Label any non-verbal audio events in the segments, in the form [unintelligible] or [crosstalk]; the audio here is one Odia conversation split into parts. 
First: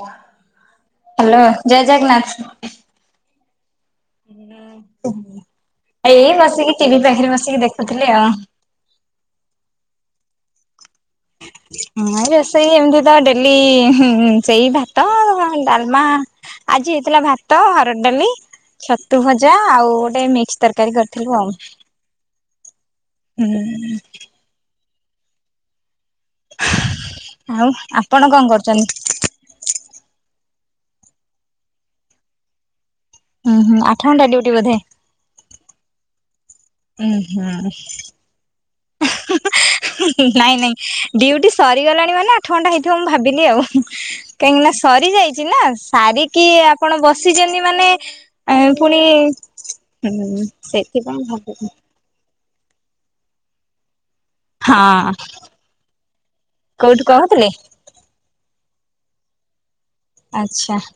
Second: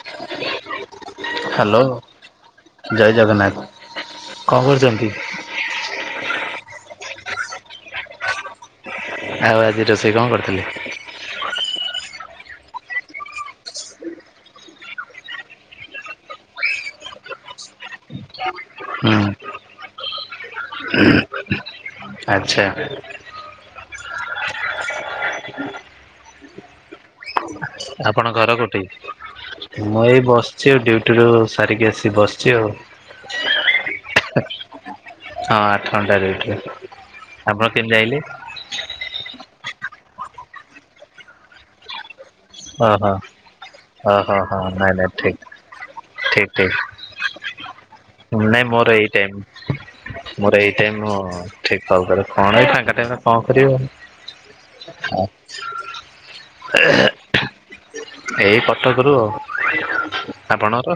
[inaudible] ହ୍ୟାଲୋ ଜୟ ଜଗନ୍ନାଥ। ଜୟ ଜଗନ୍ନାଥ। କଣ କରୁଛନ୍ତି। ଏଇ ବସିକି ଟିଭି ପାଖରେ ବସିକି ଦେଖୁଥିଲି ଆଉ। ଆଉ ଆଜି ରୋଷେଇ କଣ କରିଥିଲେ। [inaudible] ହଁ ଏ ରୋଷେଇ ଏମତି ତ ଡେଲି ସେଇ ଭାତ ଡାଲମା ଆଜି ହେଇଥିଲା ଭାତ ହରଡ ଡାଲି ହୁଁ ଛତୁ ଭଜା ଆଉ ଗୋଟେ ମିକ୍ସ ତରକାରୀ କରିଥିଲୁ ଆଉ। ଆଚ୍ଛା। ହୁଁ। ଆଉ ଆପଣ କଣ ଘର କୋଠି। କରୁଛନ୍ତି? ମୁଁ ଏଇ ବସିଛି ଡିଟୁରୁୁ ସାରିକି ଆସିି ବସିଛି ଆଉ। ହୁଁ ହୁ ଆଠ ଘଣ୍ଟା ଡିଉଟି ବୋଧେ। ହଁ ଆଠ ଘଣ୍ଟା ଡିଉଟି। ଉୁଁ ହୁଁ। ନାଇଁ ନାଇଁ ଡିୟୁଟି ସରିଗଲାଣି ମାନେ ଆଠଣ୍ଟା ହେଇଥିବ ମୁଁ ଓହୋ ଭାବିଲି ଆଉ ଓହୋ କାହିଁକି ହୋ ନା ନାଇଁ ନାଇଁ ଠିକ ସରିଯାଇଛି ନା ସାରିକି ଠିକ ଠିକ ଆପଣ ବସ୍ ସିଛନ୍ତି ମାନେ ନାଇଁ ମୋର ପୁଣି ଏଇ ଟାଇମ ହ ସେଥିପାଇଁ ଭାବିଲି। ହଉ ତାଲେ କଣ ଏଇ ଫାଙ୍କା ଟାଇମ୍ ରେ କଣ କରିବ। ହଁ କୋଉଠୁ କହ। ଏଇ କଟକରୁ ଆଉ। ଆଚ୍ଛା ଆପଣର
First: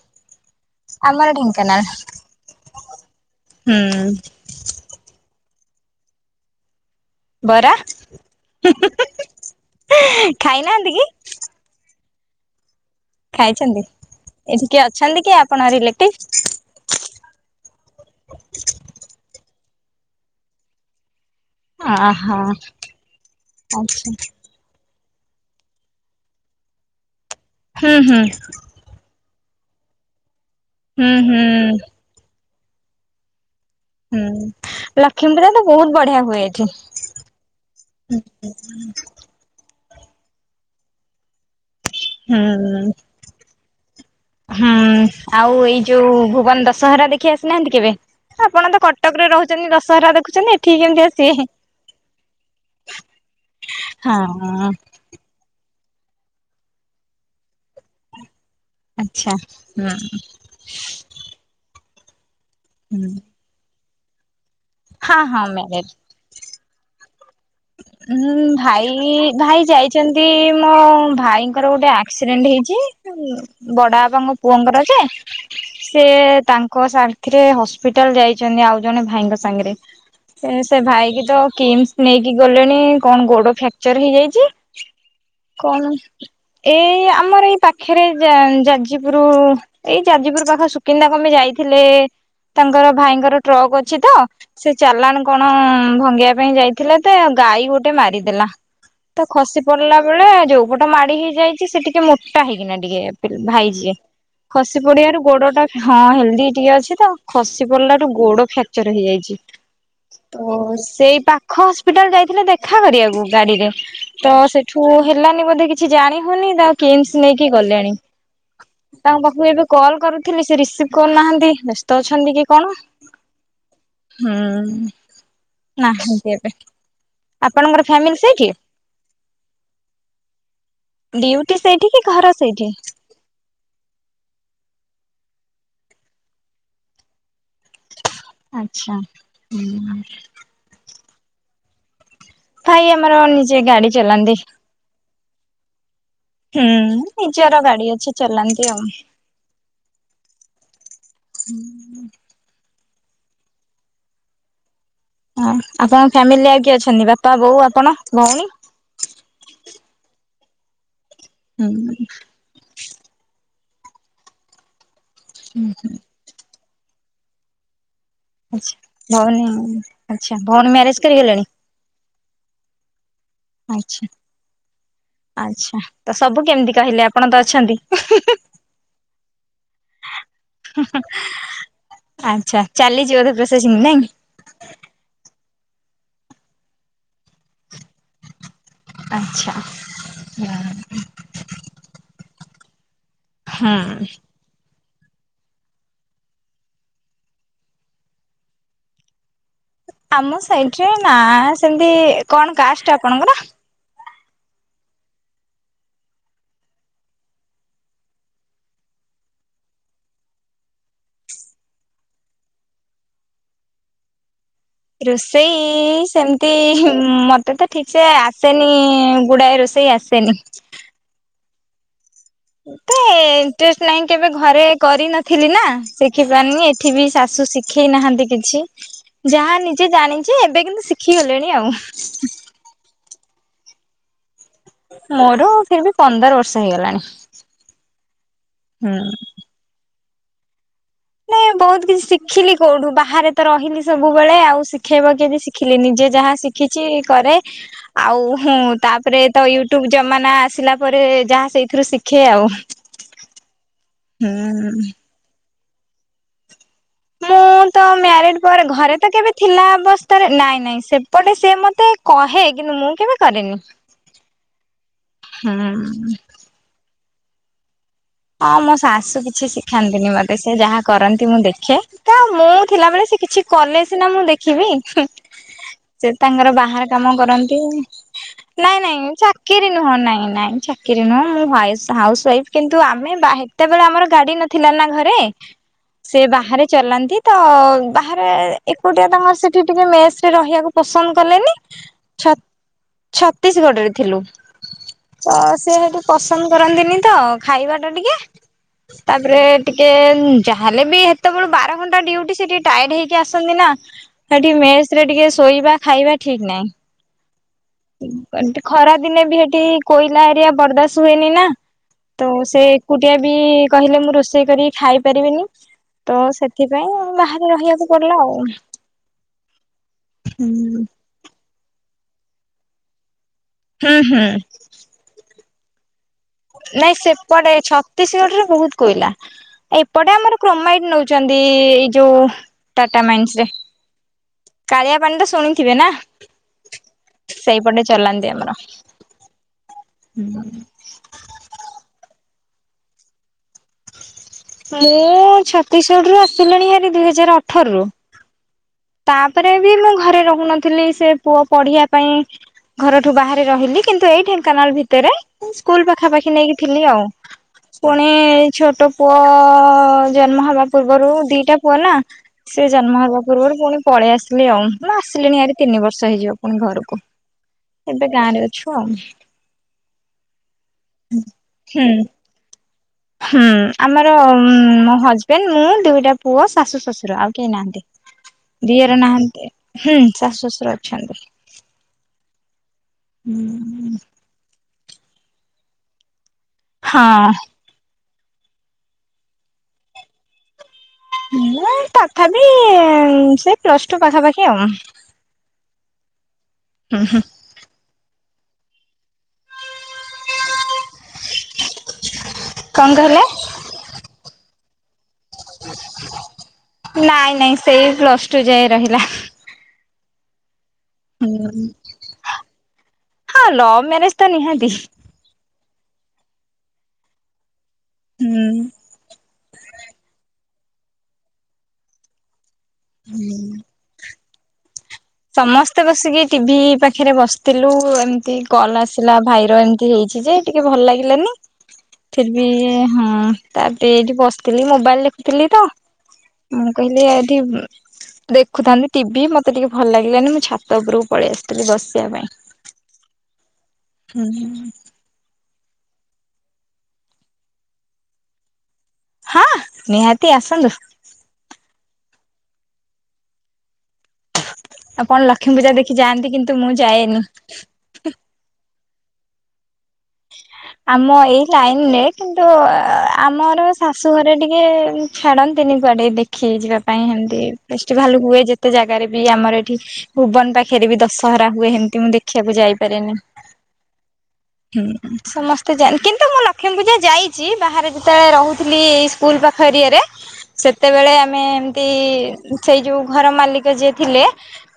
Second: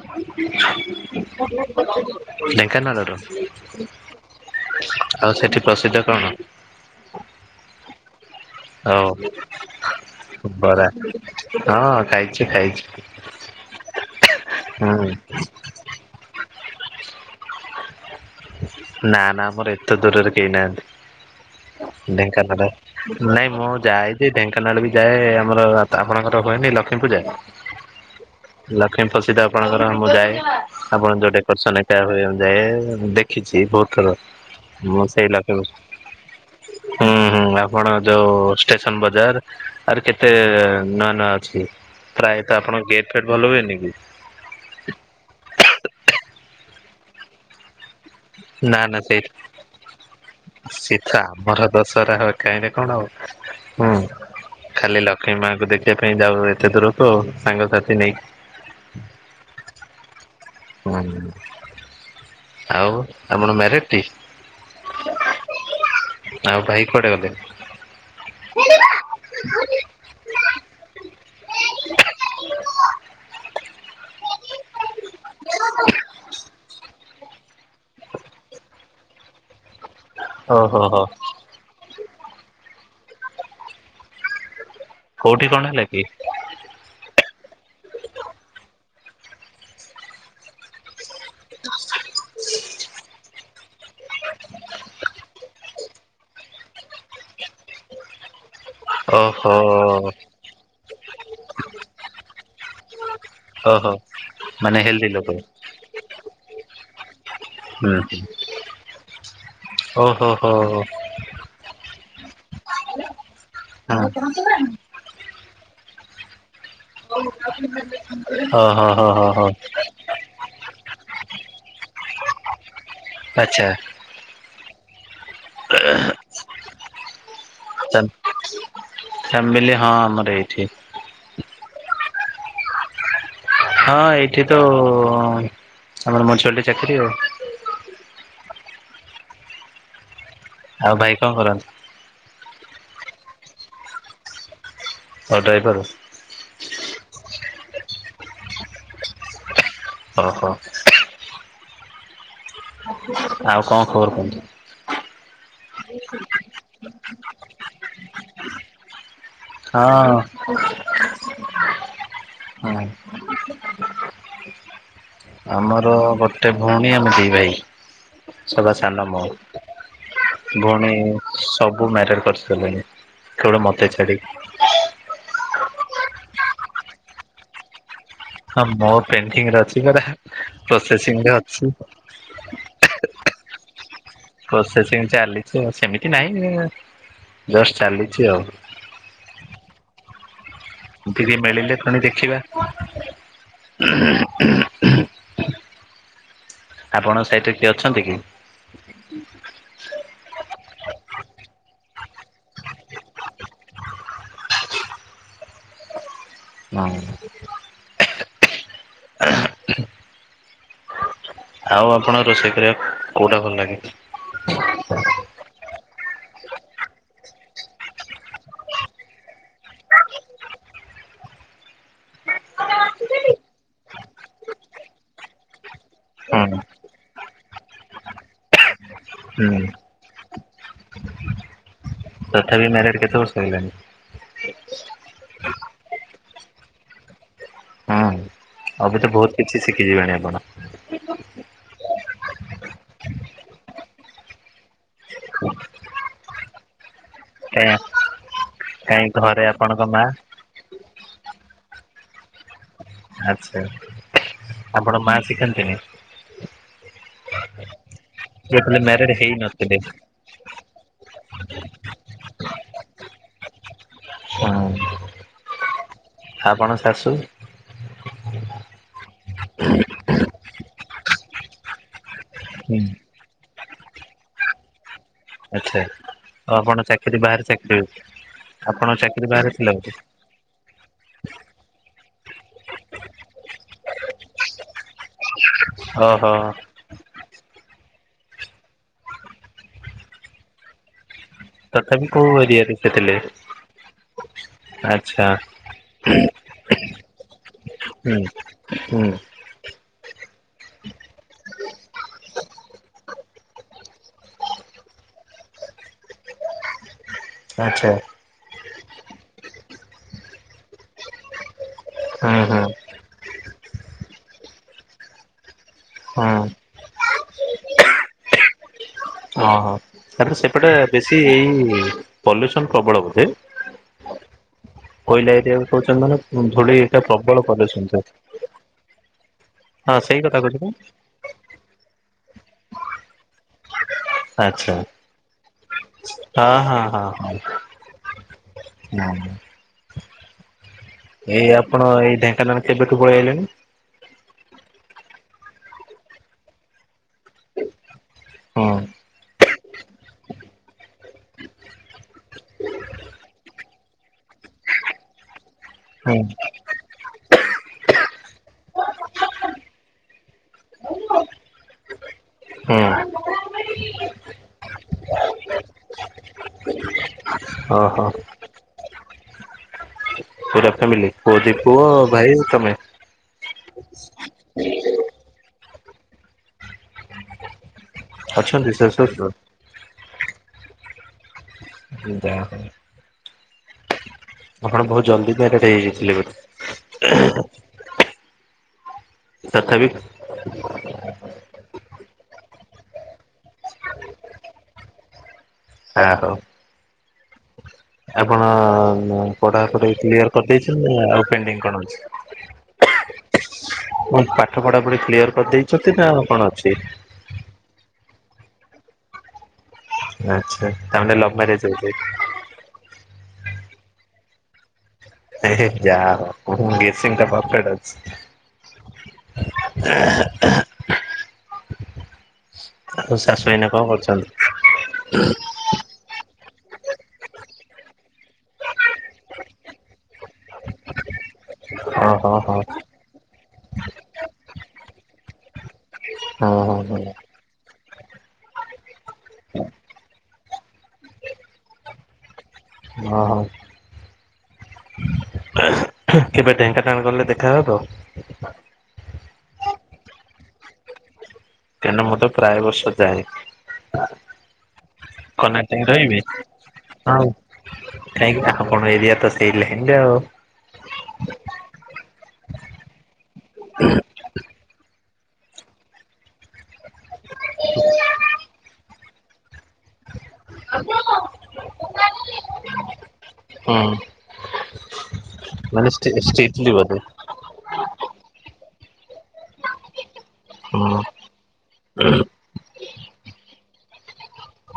ଆମର ଢେଙ୍କାନାଳ ଢେଙ୍କାନାଳ ର। ହୁଁ। ଆଉ ସେଠି ପ୍ରସିଦ୍ଧ କଣ। ବରା। ହଉ ବରା ଖାଇନାହାନ୍ତି କି? ହଁ ଖାଇଛି ଖାଇଛି। ଖାଇଛନ୍ତି ଏଠି କେ ହୁଁ ଅଛନ୍ତି କି ଆପଣ ରିଲେଟିଭ। ନା ନା ଆମର ଏତେ ଦୂରରେ କେହି ନାହାନ୍ତି। ଅହୋ ଢେଙ୍କାନାଳ ନାଇଁ ମୁଁ ଆଚ୍ଛା। ଯାଏଯେ ଢେଙ୍କ ଙ୍କାନାଳ ବି ଯାଏ ଆମର ଆପଣଙ୍କର ହୁଏନି ଲକ୍ଷ୍ମୀପୂଜା। ହୁଁ ହୁଁ। ଲକ୍ଷ୍ମୀ ପ୍ରସିଦ୍ଧ ଆପଣଙ୍କର ମୁଁ ଯାଏ ଆପଣ ହୁଁ ଯୋଉ ହୁଁ ଡେକର୍ସନ ନଟା ହୁଏ ମୁଁ ଯାଏ ଦେଖ ଖିଚି ଭ ହୁଁ। ମୁଁ ସେଇ ଲକ୍ଷ୍ମୀ ପୂଜା ଲଖ ତ ବହୁତ ବଢିଆ ହୁଏ ଏଠି ହୁଁ ହୁଁ ଆପଣ ଯୋଉ ଷ୍ଟେସନ ବଜାର। ଆର କେତେ ନୂଆ ନୂଆ ଅଛି ପ୍ରାୟତଃ ହୁଁ। ଆପଣଙ୍କ ଗେଟ ଫେଟ୍ ଭଲ ହୁଏନି କି। ହୁଁ ଆଉ ଏଇ ଯୋଉ ଭୁବନ ଦଶହରା ଦେଖି ଆସିନାହାନ୍ତି କେବେ? ଆପଣ ନା ତ ନା କଟକରେ ସେଇଠି ରହୁଛନ୍ତି ଦଶହରା ଦେଖୁଛନ୍ତି ଏଠିକି କେମିତି ଆସିବେ? କାହିଁକି କଣ ହଉ ହୁଁ ହଁ ଖାଲି ଲକ୍ କ ମାଆଙ୍କୁ ଦେଖିବା ପାଇଁ ଯାଉ ଏତେ ଦୂରକୁ ସାଙ୍ଗସାଥି ନେଇକି ଆଛା ହୁଁ। ହଁ ଆଉ ହୁଁ ଆମର ମ୍ୟାରେଜଟି। ହଁ ହଁ ମ୍ୟାରେଜ୍ ଆଉ ଭାଇ କୁଆଡେ ଗଲେ? ହୁଁ ଭାଇ ଭାଇ ଯାଇଛନ୍ତି ମୋ ଭାଇଙ୍କର ଗୋଟେ ଆକ୍ସିଡେଣ୍ଟ ହେଇଛି। ବଡ ବାପାଙ୍କ ପୁଅଙ୍କର ଯେ ସିଏ ତାଙ୍କ ସାଥିରେ ହସ୍ପିଟାଲ ଯାଇଛନ୍ତି ଆଉ ଜଣେ ଭାଇଙ୍କ ସାଙ୍ଗରେ। ସେ ଓହୋ ହୋ ଭାଇ କିି ତ କିମ୍ସ ନେଇକି ଗଲେଣି କଣ ଗୋଡ ଫ୍ରାକ୍ଚର ହେଇଯାଇଛି? କୋଉଠି ହେଲା କଣ? କି? ଏଇ ଆମର ଏଇ ପାଖରେ ଯାଜପୁର ଏଇ ଯାଜପୁର ପାଖ କିନ୍ଦା କଣପାଇଁ ଯାଇଥିଲେ? ତାଙ୍କର ଭାଇଙ୍କର ଟ୍ରକ୍ ଅଛି ତ ସେ ଚାଲାଣ କଣ ଭଙ୍ଗେଇବା ପାଇଁ ଯାଇ ଥିଲା ତ ଗାଈ ଗୋଟେ ମାରିଦେଲା ତ ଓହୋ ଖସି ପଡିଲା ବେଳେ ଯୋଉ ଓଭ ତ ମାଡି ହେଇଯାଇଛି ସେ ଟିକେ ମୋଟା ହେଇକିନା ଟିକେ ଓହୋ ଭାଇଯିଏ। ମାନେ ଖସି ହେଲ୍ଦି ପଡ଼ିବାରୁ ଲୋକ ଗୋଡ଼ଟା ହଁ ହେଲ୍ଦି ଟିକେ ଅଛି ତ ଖସି ପଡ଼ିଲାରୁ ଗୋଡ଼ ଫ୍ରାକ୍ଚର ହେଇଯାଇଛି। ଓ ହୋ ତ ହୋ। ସେଇ ପାଖ ହସ୍ପିଟାଲ ଯାଇଥିଲେ ଦେଖା କରିବାକୁ ଗାଡିରେ ତ ସେଠୁ ହେଲାନି ବୋଧେ କିଛି ଜାଣି ହଉନି। କିମ୍ସ ନେଇକି ଗଲେଣି? ଅ ହ। ତାଙ୍କ ପାଖକୁ ଏବେ କଲ୍ କରୁଥିଲି ସେ ରିସିଭ କରୁନାହାନ୍ତି ବ୍ୟସ୍ତ ଅଛନ୍ତି କି କଣ? ଆଛା। ହୁଁ ନାହାନ୍ତି ଏବେ। ଆପଣଙ୍କର ଫ୍ୟାମିଲି ସେଇଠି? ଫ୍ୟାମିଲି ହଁ ଆମର ଏଇଠି ଡିଉଟି ସେଇଠି କି ଘର ସେଇଠି? ହଁ ଏଇଠି ତ ଆମର ମଞ୍ଚିଲ ଚାକିରି ଆଉ ଆଛା ହୁଁ। ଆଉ ଭାଇ କଣ କରନ୍ତି? ଭାଇ ଆମର ନିଜେ ଗାଡି ଚଲାନ୍ତି। କଣ ଡ୍ରାଇଭର? ହୁଁ ନିଜର ଗାଡି ଅଛି ଚଲାନ୍ତି ଆଉ ଅ ହ। ହୁଁ। ଆଉ କଣ ଖବର କୁହନ୍ତୁ? ହଁ ଆପଣଙ୍କ ଫ୍ୟାମିଲିରେ ଆଉ କିଏ ଅଛନ୍ତି ବାପା ବୋଉ ଆପଣ ଭଉଣୀ ହଁ। ହୁଁ। ହୁଁ ଆମର ଗଟେ ଗୋଟେ ଭଉଣୀ ଆମେ ଦିଭାଇ ସବା ଆଚ୍ଛା ସାନ ମୁଁ ଭଉଣୀ ଆଚ୍ଛା ଭଉଣୀ ପୁଣି ମ୍ୟାରେଜ କରିଗଲେଣି? ସବୁ ମ୍ୟାରେଡ କରିସାଲେଣି କେବଳ ମତେ ଆଚ୍ଛା ଛାଡିକି ଆଚ୍ଛା ତ ସବୁ କେମିତି କହିଲେ ଆପଣତ ଅଛନ୍ତି? ହଁ ମୋର ପେଣ୍ଡିଙ୍ଗରେ ଅଛି ଏବେ ପ୍ରୋସେସିଂରେ ଅଛି। ଆଚ୍ଛା ଚାଲିଛି ବୋଧେ ପ୍ରସେସିଂ ନାଇଁ ପ୍ରୋସେସିଂ ଚାଲିଛି ଅଛି କି ନାଇଁ ସେମିତି ନାହିଁ ଜଷ୍ଟ ଚାଲିଛି ଆଉ ଆଚ୍ଛା। ଧିରି ମିଳିଲେ ପୁଣି ଦେଖିବା ହଁ, ଆପଣଙ୍କ ସାଇଟିରେ କିଏ ଅଛନ୍ତିକି ଆମ ସାଇଟରେ ନା ସେମିତି କଣ କାଷ୍ଟ ଆପଣଙ୍କର? ହୁଁ, [unintelligible] ଏହେ ଆଉ ଆପଣ ରୋଷେଇ କରିବାକୁ କୋଉଟା ଭଲ ଲାଗେ ରୋଷେଇ ସେମିତି ହିଁ ମତେତ ଠିକ ସେ ଆସେନି ଗୁଡାଏ ରୋଷେଇ ଆସେ ସେନି [unintelligible] ଇଣ୍ଟେଷ୍ଟ ନାହିଁ କେବେ ଘରେ କରିନଥିଲି ନା ହୁଁ ଶିଖିପାରିନି ଏଠିବି ଶାଶୁ ଶିଖ ଶିଖେଇ ନାହାନ୍ତି କିଛି ହୁଁ ଯାହା ନିଜେ ଜାଣିଚି ଏବେ କିନ୍ତୁ ଶିଖିଗଲେଣି ଆଉ ତଥାପି ମ୍ୟାରେଡ କେତେ ବର୍ଷ ହେଲାଣି? ମୋର ଫିରବି ପନ୍ଦର ବର୍ଷ ହେଇଗଲାଣି ହୁଁ ହୁଁ। ଅବେତ ବହୁତ କିଛି ଶିଖିଯିବେଣି ଆପଣ ନାଇଁ ବହୁତ କିଛି ଶିଖିଲି କୋଉଠୁ ବାହାରେତ ରହିଲି ସବୁବେଳେ ଆଉ ଶିଖେଇବ କିଏ ଯେ ଶିଖିଲି ନିଜେ ଯାହା ସିଖ କିଛି କରେ କାଇଁ ଆଉ ହୁଁ କାହିଁ ଘରେ ତାପରେତ ଆପଣଙ୍କ ୟୁଟ୍ୟୁବ ମା ଜମାନା ଆସିଲା ପରେ ଯାହା ସେଇଥିରୁ ଶିଖେ ଆଉ ଆଛା ହୁଁ ଆପଣ ମା ଶିଖାନ୍ତିନି ମୁଁ ତ ମ୍ୟାରେଡ ପରେ ଯେତେବେଳେ ଘରେତ ମ୍ୟାରେଡ କେବେ ଥିଲା ହେଇନଥିଲେ ଅବସ୍ଥ ତରେ ନାଇଁ ନାଇଁ ସେପଟେ ସେ ମତେ କହେ କିନ୍ତୁ ମୁଁ କେବେ କରେନି ହୁଁ, ହାପଣ ଶାଶୁ ହଁ ମୋ ଶାଶୁ କିଛି ଶିଖାନ୍ତିନି ମତେ ସେ ଯାହା କରନ୍ତି ମୁଁ ଦେଖେ ତା ମୁଁ ହୁଁ ଥିଲାବେଳେ ସେ କିଛି କଲେ ସିନା ମୁଁ ଦେଖିବି। ହୁ ଆଚ୍ଛା। ସେ ତାଙ୍କର ଆଉ ଆପଣ ବାହାର କାମ ଚାକିରି ବାହାରେ କରନ୍ତି। ଚାକିରି ନାଇଁ ଆପଣ ନାଇଁ ବାହାରେ ଚାକିରି ଥିଲା ବୋଧେ ନୁହଁ ନାଇଁ ନାଇଁ ଚା କିରି ନୁହଁ ମୁଁ ହୁଆଉସ ହାଉସ୍ ୱାଇଫି କିନ୍ତୁ ଆମେ ବା ହେତେବେଳେ ଆମର ଗାଡି ନଥିଲାନା ଘରେ ସେ ଓହୋ। ବାହାରେ ଚଲାନ୍ତି ତ ବାହାରେ ଏକୁଟିଆ ତାଙ୍କର ସେଠି ଟିକେ ମେସରେ ରହିବାକୁ ପସନ୍ଦ କଲେନି ତଥାପି କୋଉ ଛତ୍ ଏରିଆରେ ସେ ଥିଲେ ଛତିଶଗଡରେ ଥିଲୁ। ତ ଆଚ୍ଛା ସେ ସେଠିକି ପସନ୍ଦ କରନ୍ତିନିତ ଖାଇବାଟା ଟିକେ ହୁଁ ହୁଁ ତାପ ସେ ଟିକେ ଯାହେଲେବି ହେତେବେଳୁ ବାରଘଣ୍ଟା ଡ୍ୟୁଟି ସେ ଟିକେ ଟାୟେଡ ହେଇକି ଆସନ୍ତିନା ସେଠି ମେସରେ ଟିକେ ଶୋଇବା ଖାଇବା ଠିକ ନାହିଁ। ଆଚ୍ଛା। ଖରା ଦିନେବି ହେଠି କୋଇଲା ହେରିଆ ବରଦାସ ହୁଏନିନା ତ ହୁଁ ହୁଁ ସେ ଏକୁଟିଆ ବି କହିଲେ ମୁଁ ରୋଷେଇ କରିକି ଖାଇ ପାରିବିନି। ତ ହୁଁ ସେଥିପାଇଁ ବାହାରେ ରହିବାକୁ ପଡିଲା ଆଉ। ହଁ ହଁ ତାପର ସେପଟେ ବେଶୀ ଏଇ ପଲ୍ୟୁସନ ପ୍ରବଳ ବଧେ। ହୁଁ ହୁଁ। କୋଇଲା ଏରିଆକୁ କହୁଛନ୍ତି ମାନେ। ଧୂଳି ନାଇଁ ଏଟା ପ୍ରବଳ ସେପଟେ ପଲ୍ୟୁସନ ଥାଏ। ଛତିଶଗଡ ରେ ବହୁତ କୋଇଲା ହଁ ଏପଟେ ସେଇ କଥା ଆମର କହୁଛି ପା କ୍ରୋମାଇଡ ନଉ ଛନ୍ତି ଏଇ ଯୋଉ ଟାଟା ମାଇନ୍ସ ରେ। ଆଚ୍ଛା କାଳିଆ ପାଣି ତ ଶୁଣିଥିବେ ନା ହଁ ସେଇପଟେ ଚଲାନ୍ତି ଆମର। ନା ନା। ହୁଁ। ଏଇ ଆପଣ ଏଇ ଢେଙ୍କାନାଳ କେବେଠୁ ପଳେଇ ଆଇଲେଣି? ମୁଁ ଛତିଶଗଡ଼ରୁୁ ଆସିଲିଣି ହେରି ଦୁଇ ହଜାର ଅଠର ରୁ। ହଁ। ତାପରେ ବି ମୁଁ ଘରେ ରହୁନଥିଲି ସେ ପୁଅ ପଢିବା ପାଇଁ। ଘରଠୁ ବାହାରେ ରହିଲି କିନ୍ତୁ ଏଇ ଢେଙ୍କାନାଳ ଭିତରେ ସ୍କୁଲ ହୁଁ ପାଖାପାଖି ନେଇକି ଥିଲି ଆଉ। ପୁଣି ଛୋଟ ପୁଅ ଜନ୍ମ ହେବା ପୂର୍ବରୁ ଦିଟା ପୁଅ ନା। ସେ ହୁଁ। ଜନ୍ମ ହେବା ପୂର୍ବରୁ ପୁଣି ପଳେଇ ଆସିଲି ଆଉ ମୁ ଆସିଲିଣି ଆରି ତିନି ବର୍ଷ ହେଇଯିବ ପୁଣି ଘରକୁ ଓହୋ ଏବେ ଗାଁରେ ଅ ଛୁ ଆଉ। ପୁରା ଫ୍ୟାମିଲି ପୁଅ ଟି ପୁଅ ହୁଁ ଭାଇ ତମେ। ହୁଁ ଆମର ମୋ ହଜବେଣ୍ଡ ମୁଁ ଦୁଇଟା ପୁଅ ଶାଶୁ ଶଶୁର ଆଉ କେହି ନାହାନ୍ତି। ଅଛନ୍ତି ଦିଅର ଶାଶୁ ଶ୍ୱଶୁର? ନାହାନ୍ତି ହୁଁ ଶାଶୁ ଶଶୁର ଅଛନ୍ତି। ଯାହା ହଉ। ହୁଁଁ। ଆପଣ ବହୁତ ଜଲଦି ମ୍ୟାରେଡ୍ ହେଇଯାଇଥିଲେ ବଧେ। ହଁ। ତଥାପି। ମୁଁ ତଥାପି ସେ ପ୍ଲସ ଟୁ ପାଖାପାଖି ଆଉ। ଯା ହଉ। ହୁଁ ହୁଁ। ଆପଣ ପଢାପଢୀ କ୍ଲିୟର କରିଦେଇଛନ୍ତି ନା ଆଉ ପେଣ୍ଡିଂ କଣ ଅଛି? କଣ କହିଲେ? ପୁଣି ପାଠ ପଢା ପଢି କ୍ଲିୟର କରିଦେଇଛନ୍ତି ନା ଆଉ କଣ ଅଛି? ନାଇଁ ନାଇଁ। ସେଇ ପ୍ଲସ୍ ଟୁ ଯାଏ ରହିଲା। ଆଚ୍ଛା ତାମାନେ ଲଭ ହୁଁ ମ୍ୟାରେଜ ବୋଧେ। ହଁ ଲଭ୍ ମ୍ୟାରେଜ ତ ନିହାତି। ଏ ହେ ଯାହା ହଉ ମୋ ଗେଶୀଙ୍ଗ୍ ଟା ପରଫେକ୍ଟ ଅଛି। ହୁଁ। ଆଉ ଶାଶୁ ଏଇନା କଣ କରୁଛନ୍ତି? ସମସ୍ତେ ବସିକି ଟିଭି ପାଖେରେ ବସିଥିଲୁ ଏମିତି କଲ୍ ଆସିଲା ଭାଇର ଏମିତି ହେଇଛି ଯେ ଟିକେ ଭଲ ଲାଗିଲାନି। ହଁ ଫିର୍ ହଁ ବି ହଁ ତାପରେ ଏଇଠି ବସିଥିଲି ମୋବାଇଲ ଦେଖୁଥିଲି ତ। ହଁ ମୁଁ ହଁ ହଁ କହିଲି ଏଠି ଉଁ ଦେଖୁଥାନ୍ତି ଟିଭି ମତେ ଟିକେ ଭଲ ଲାଗିଲାନି ମୁଁ ଛାତ ଉପରକୁ ପଳେଇ ଆସିଥିଲି ବସିବା ପାଇଁ। ଅ ହ। ହୁଁ। କେବେ ଢେଙ୍କାନାଳ ଗଲେ ଦେଖାହେବ ତ? ହଁ ନିହାତି ଆସନ୍ତୁ। କାରଣ ମୁଁ ତ ପ୍ରାୟ ବର୍ଷ ଯାଏ। ଆପଣ ଲକ୍ଷ୍ମୀ ପୂଜା କନେକ୍ଟିଙ୍ଗ୍ ଦେଖି ରହିବି ଯାଆନ୍ତି କିନ୍ତୁ ମୁଁ କାହିଁକି ଯାଏନି। ନା ଆପଣ ଏରିଆ ତ ସେଇଲେ ଲାଙ୍ଗେ ଆଉ। ହଁ। ଆମ ଏଇ ଲାଇନ ରେ କିନ୍ତୁ ଆମର ଶାଶୁ ଘରେ ଟିକେ ଛାଡ଼ନ୍ତିନି କୁଆଡେ ଦେ ଖିଯିବା ପାଇଁ ଏମିତି ଫେଷ୍ଟିଭାଲ ହୁଏ ଯେତେ ଜାଗାରେ ବି ଆମର ଏଠି। ଭୁବନ ପାଖରେ ବି ଦଶହରା ହୁଏ ହେମତି ମୁଁ ଦେଖିବାକୁ ଯାଇପାରେନି। ହଁ। ହୁଁ ସମସ୍ତେ ଜାଆ କିନ୍ତୁ ମୁଁ ଷ୍ଟ୍ରିଟଲି ଲକ୍ଷ୍ମୀ ପୂଜା ବୋଧେ ଯାଇ ଚି ବାହାରେ ଯେତେବେଳେ ରହୁଥିଲି ଏ ସ୍କୁଲ ପାଖ ଏରିଆ ରେ ହୁଁ ସେତେବେଳେ ଆମେ ତି ସେଇ ଯୋଉ ଘର ମାଲିକ ଯିଏ ଥିଲେ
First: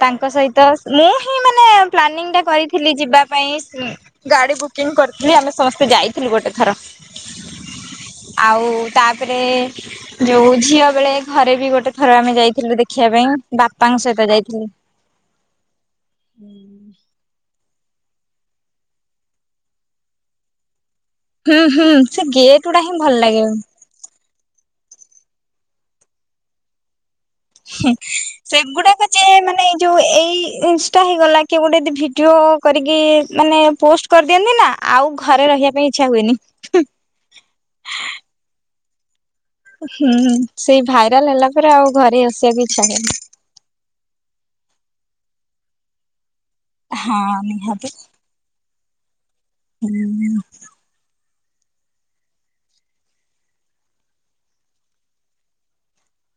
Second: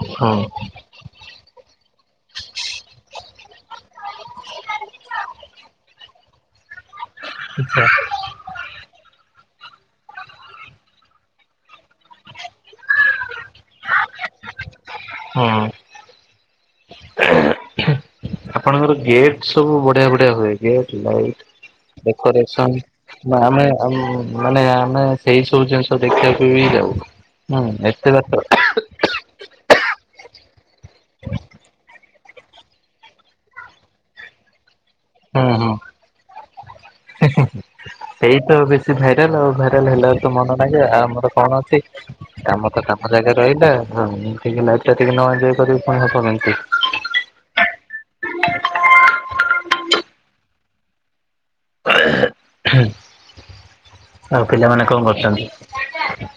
ତାଙ୍କ ହୁଁ। ସହିତ ମୁଁ ହିଁ ମାନେ ପ୍ଲାନିଂ ଟା କରିଥିଲି ଯିବା ପାଇଁ ଗାଡି ବୁକ୍ କିଂ କରିଥିଲି ଆମେ ସମସ୍ତେ ଯାଇଥିଲୁ ଗୋଟେ ଥର। ଆଛା ଆଉ ତାପରେ। ଯୋଉ ଝିଅ ବେଳେ ଘରେ ବି ଗୋଟେ ଥର ଆମେ ଯାଇଥିଲୁ ଦେଖିବା ପାଇଁ ବାପାଙ୍କ ସହିତ ଯାଇଥିନି। ହଁ ତାଙ୍କର ଗେଟ୍ ସବୁ ବଢିଆ ବଢିଆ ହୁଏ ଗେଟ୍ ଲାଇଟ୍। ହୁଁ ହୁଁ, ସେ ଗେଟ୍ ଗୁଡା ହିଁ ଭଲ ଲାଗେ। ଆମ୍ ମାନେ ଆମେ ସେଇ ସବୁ ଜିନିଷ ଦେଖିବାକୁ ବି ଯାଉ, ହୁଁ ଏତେ ବାଟ। ସେଗୁଡାକ ଯେ ମାନେ ଏଇ ଯୋଉ ଏଇ ଇନ୍ସଟା ହେଇଗଲା କି ଗୋଟେ ଯଦି ଭିଡିଓ କରିକି ମାନେ ପୋଷ୍ଟ୍। କରିଦିଅନ୍ତି ନା, ଆଉ ଘରେ ହୁଁ ରହିବା ହୁଁ। ପାଇଁ ଇଚ୍ଛା ହୁଏନି। ସେଇ ତ ବେଶୀ ଭାଇରାଲ ଆଉ ଭା [unintelligible] ହେଲେ ତ ହୁଁ ମନ ନାହିଁ ସେଇ ଯେ, ଭାଇରାଲ ଆମର ହେଲା କଣ ପରେ ଅଛି, ଆଉ ଘରେ ଆସିବାକୁ କାମ ଇଚ୍ଛା ତ କାମ ହୁଏନି। ଜାଗାରେ। ଏଇଟା ଟିକେ ଲାଇଟଟା ଟିକେ ନହେଲେ ଏ କରିବୁ [unintelligible] କେମିତି। ହଁ, ନିହାତି। ହୁଁ-ଉଁ-ଉଁ। ଆଉ ପିଲାମାନେ କଣ କରୁଛନ୍ତି?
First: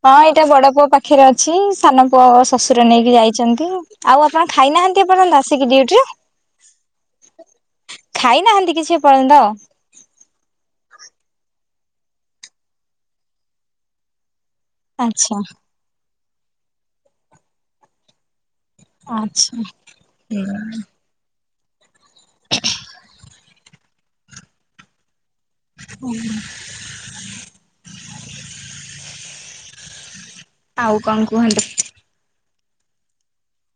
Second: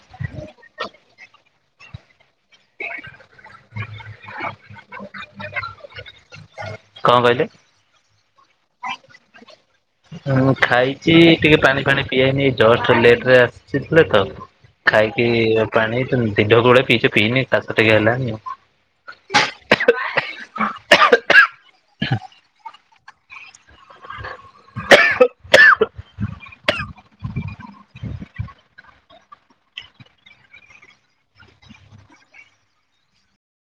ହଁ ଏଇଟା ବଡ ପୁଅ ପାଖରେ ଅଛି ସାନ ପୁଅ ଶଶୁର ନେଇକି ଯାଇଛନ୍ତି। ଆଉ ଆପଣ ଖାଇନାହାନ୍ତି ଏପର୍ଯ୍ୟନ୍ତ ଆସିକି ଡ୍ୟୁଟି? କଣ କହିଲେ? ଖାଇନାହାନ୍ତି କିଛି ଏପର୍ଯ୍ୟନ୍ତ? ହଁ ଖାଇଛି ଟିକେ ପାଣିଫାଣି ପିଆ ହେଇନି ଏଇ ଜଷ୍ଟ ଲେଟରେ ଆସିଥିଲେ ତ। ଖାଇକି ଆଚ୍ଛା। ପାଣି ଦି ଢୋକ ଭଳିଆ ପିଇଛି, ପିଇନି କାଶ ଟିକେ ହେଲାନି ଆଉ। ଆଚ୍ଛା ହୁଁ। ଉଁ। ଆଉ କଣ କୁହନ୍ତୁ?